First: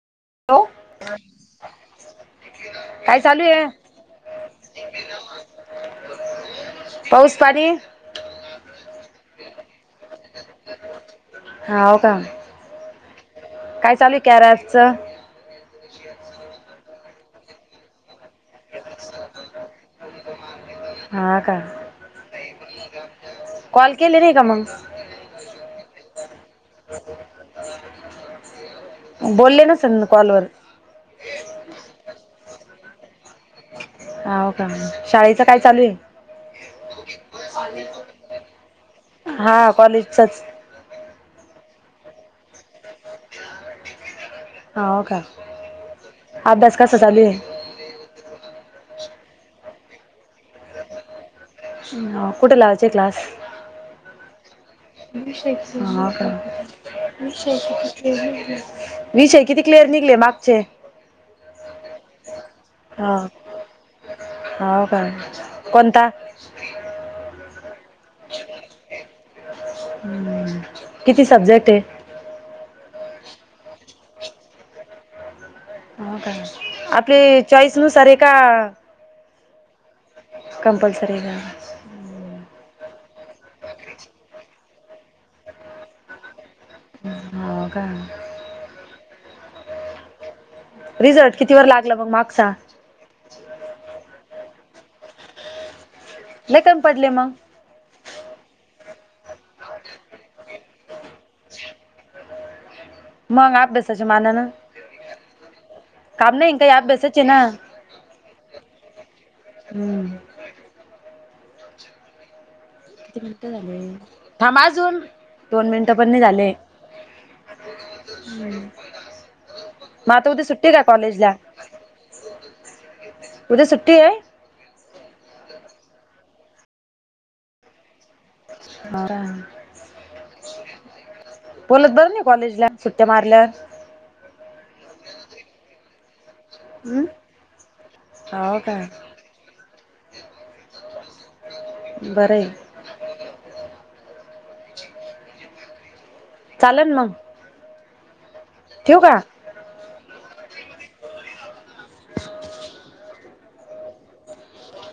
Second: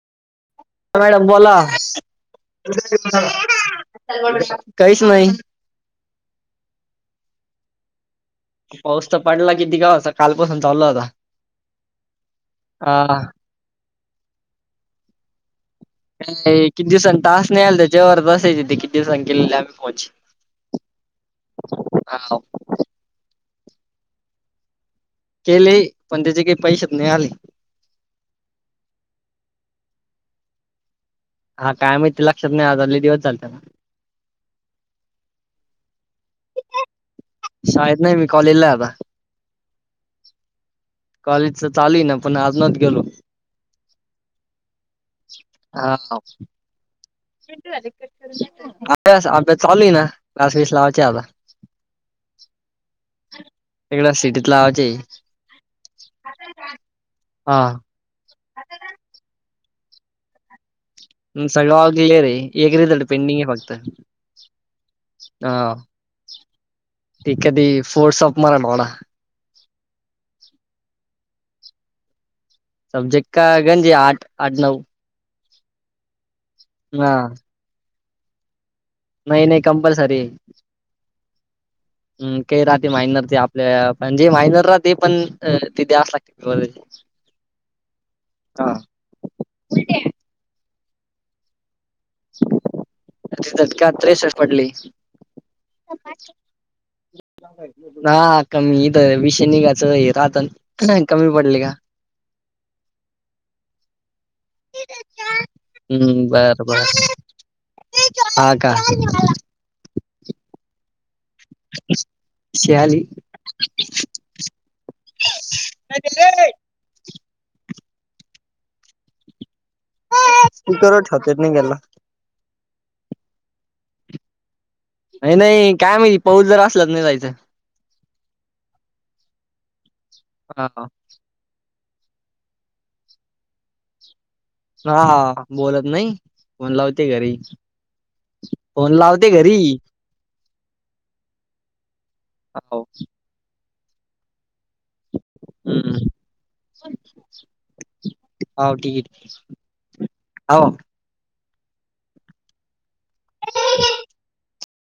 Hello madam, बोला, काय चालू आहे काहीच नाही. पाऊस, पाणी पाऊस तर पडला किती? गावाचा कालपासून चालू झाला. हो का? हा काय चालूय कॅराजचं? किती दिवसांनी तास नाही आला? त्याच्यावर असायचे ते किती दिवसां केलेले, आम्ही पोच. हा का? हा कॉल केले नाही का, मग? केले, पण त्याचे काही पैसे नाही आले. बोलले नसल, कॉलवर. हा, काय माहिती, लक्षात नाही, आता लय दिवस झाले त्याला. हा का? शाळेचं काय चालू आहे? शाळेत नाही, मी कॉलेजला आहे आता. हा कॉलेजचाच कॉलेज तर चालुय ना, पण आज नव्हतो गेलो. हा का? हा अभ्यास कसा चालुय? अभ्यास, अभ्यास चालूय ना, क्लास बीस लावायचे आता. ह, कुठं लावायचे क्लास? तिकडं सिटीत लावायचे. हा का? हा विषय किती क्लिअर निघले मागचे? हं, सगळं ऑल क्लिअर हे, एक रिझल्ट पेंडिंग आहे फक्त. हो का? कोणता? ठीक आहे ती, फोर शॉप, मराठवाडा. हं, किती सब्जेक्ट आहेत? सब्जेक्ट काय? गणिती आठ, आठ, नऊ? हो का? हा आपले चॉईस नुसार आहे का? नाही नाही कम्पल्सरी कम्पल्सरी आहे का? हम काही राहते मायनर ते आपल्या पण जे मायनर राहते ते पण तिथे असला चालेल हो हो का हा ठीक आहे रिझल्ट कितीवर लागलं पण मग मागचा रिजल्ट का त्रेसष्ठ पडले लई कामी पडले मग ह कमी इथं विषय निघाचं राहतन कमी पडले का मग आभ्यासाच्या मानानं हम्म काम नाही बर काही बर आभ्यासाचे ना हा का हम्म शियाली किती मिनिटं झाले थांब अजून दोन मिनिटं पण नाही झाले हम्म म आता उद्या सुट्टी काय स्पीकरवर कॉलेज ला ठेवतात नाही गेला उद्या सुट्टी आहे नाही नाही काय माहिती पाऊस जर असलाच नाही जायचं बराय हा हा बोलत बरं नाही कॉलेजला सुट्या मारल्या वर हा बोलत नाही फोन लावते घरी हो का फोन लाव ते घरी बरं आहे हो हम्म चालेल ना हो ठीक आहे हो ह [unintelligible]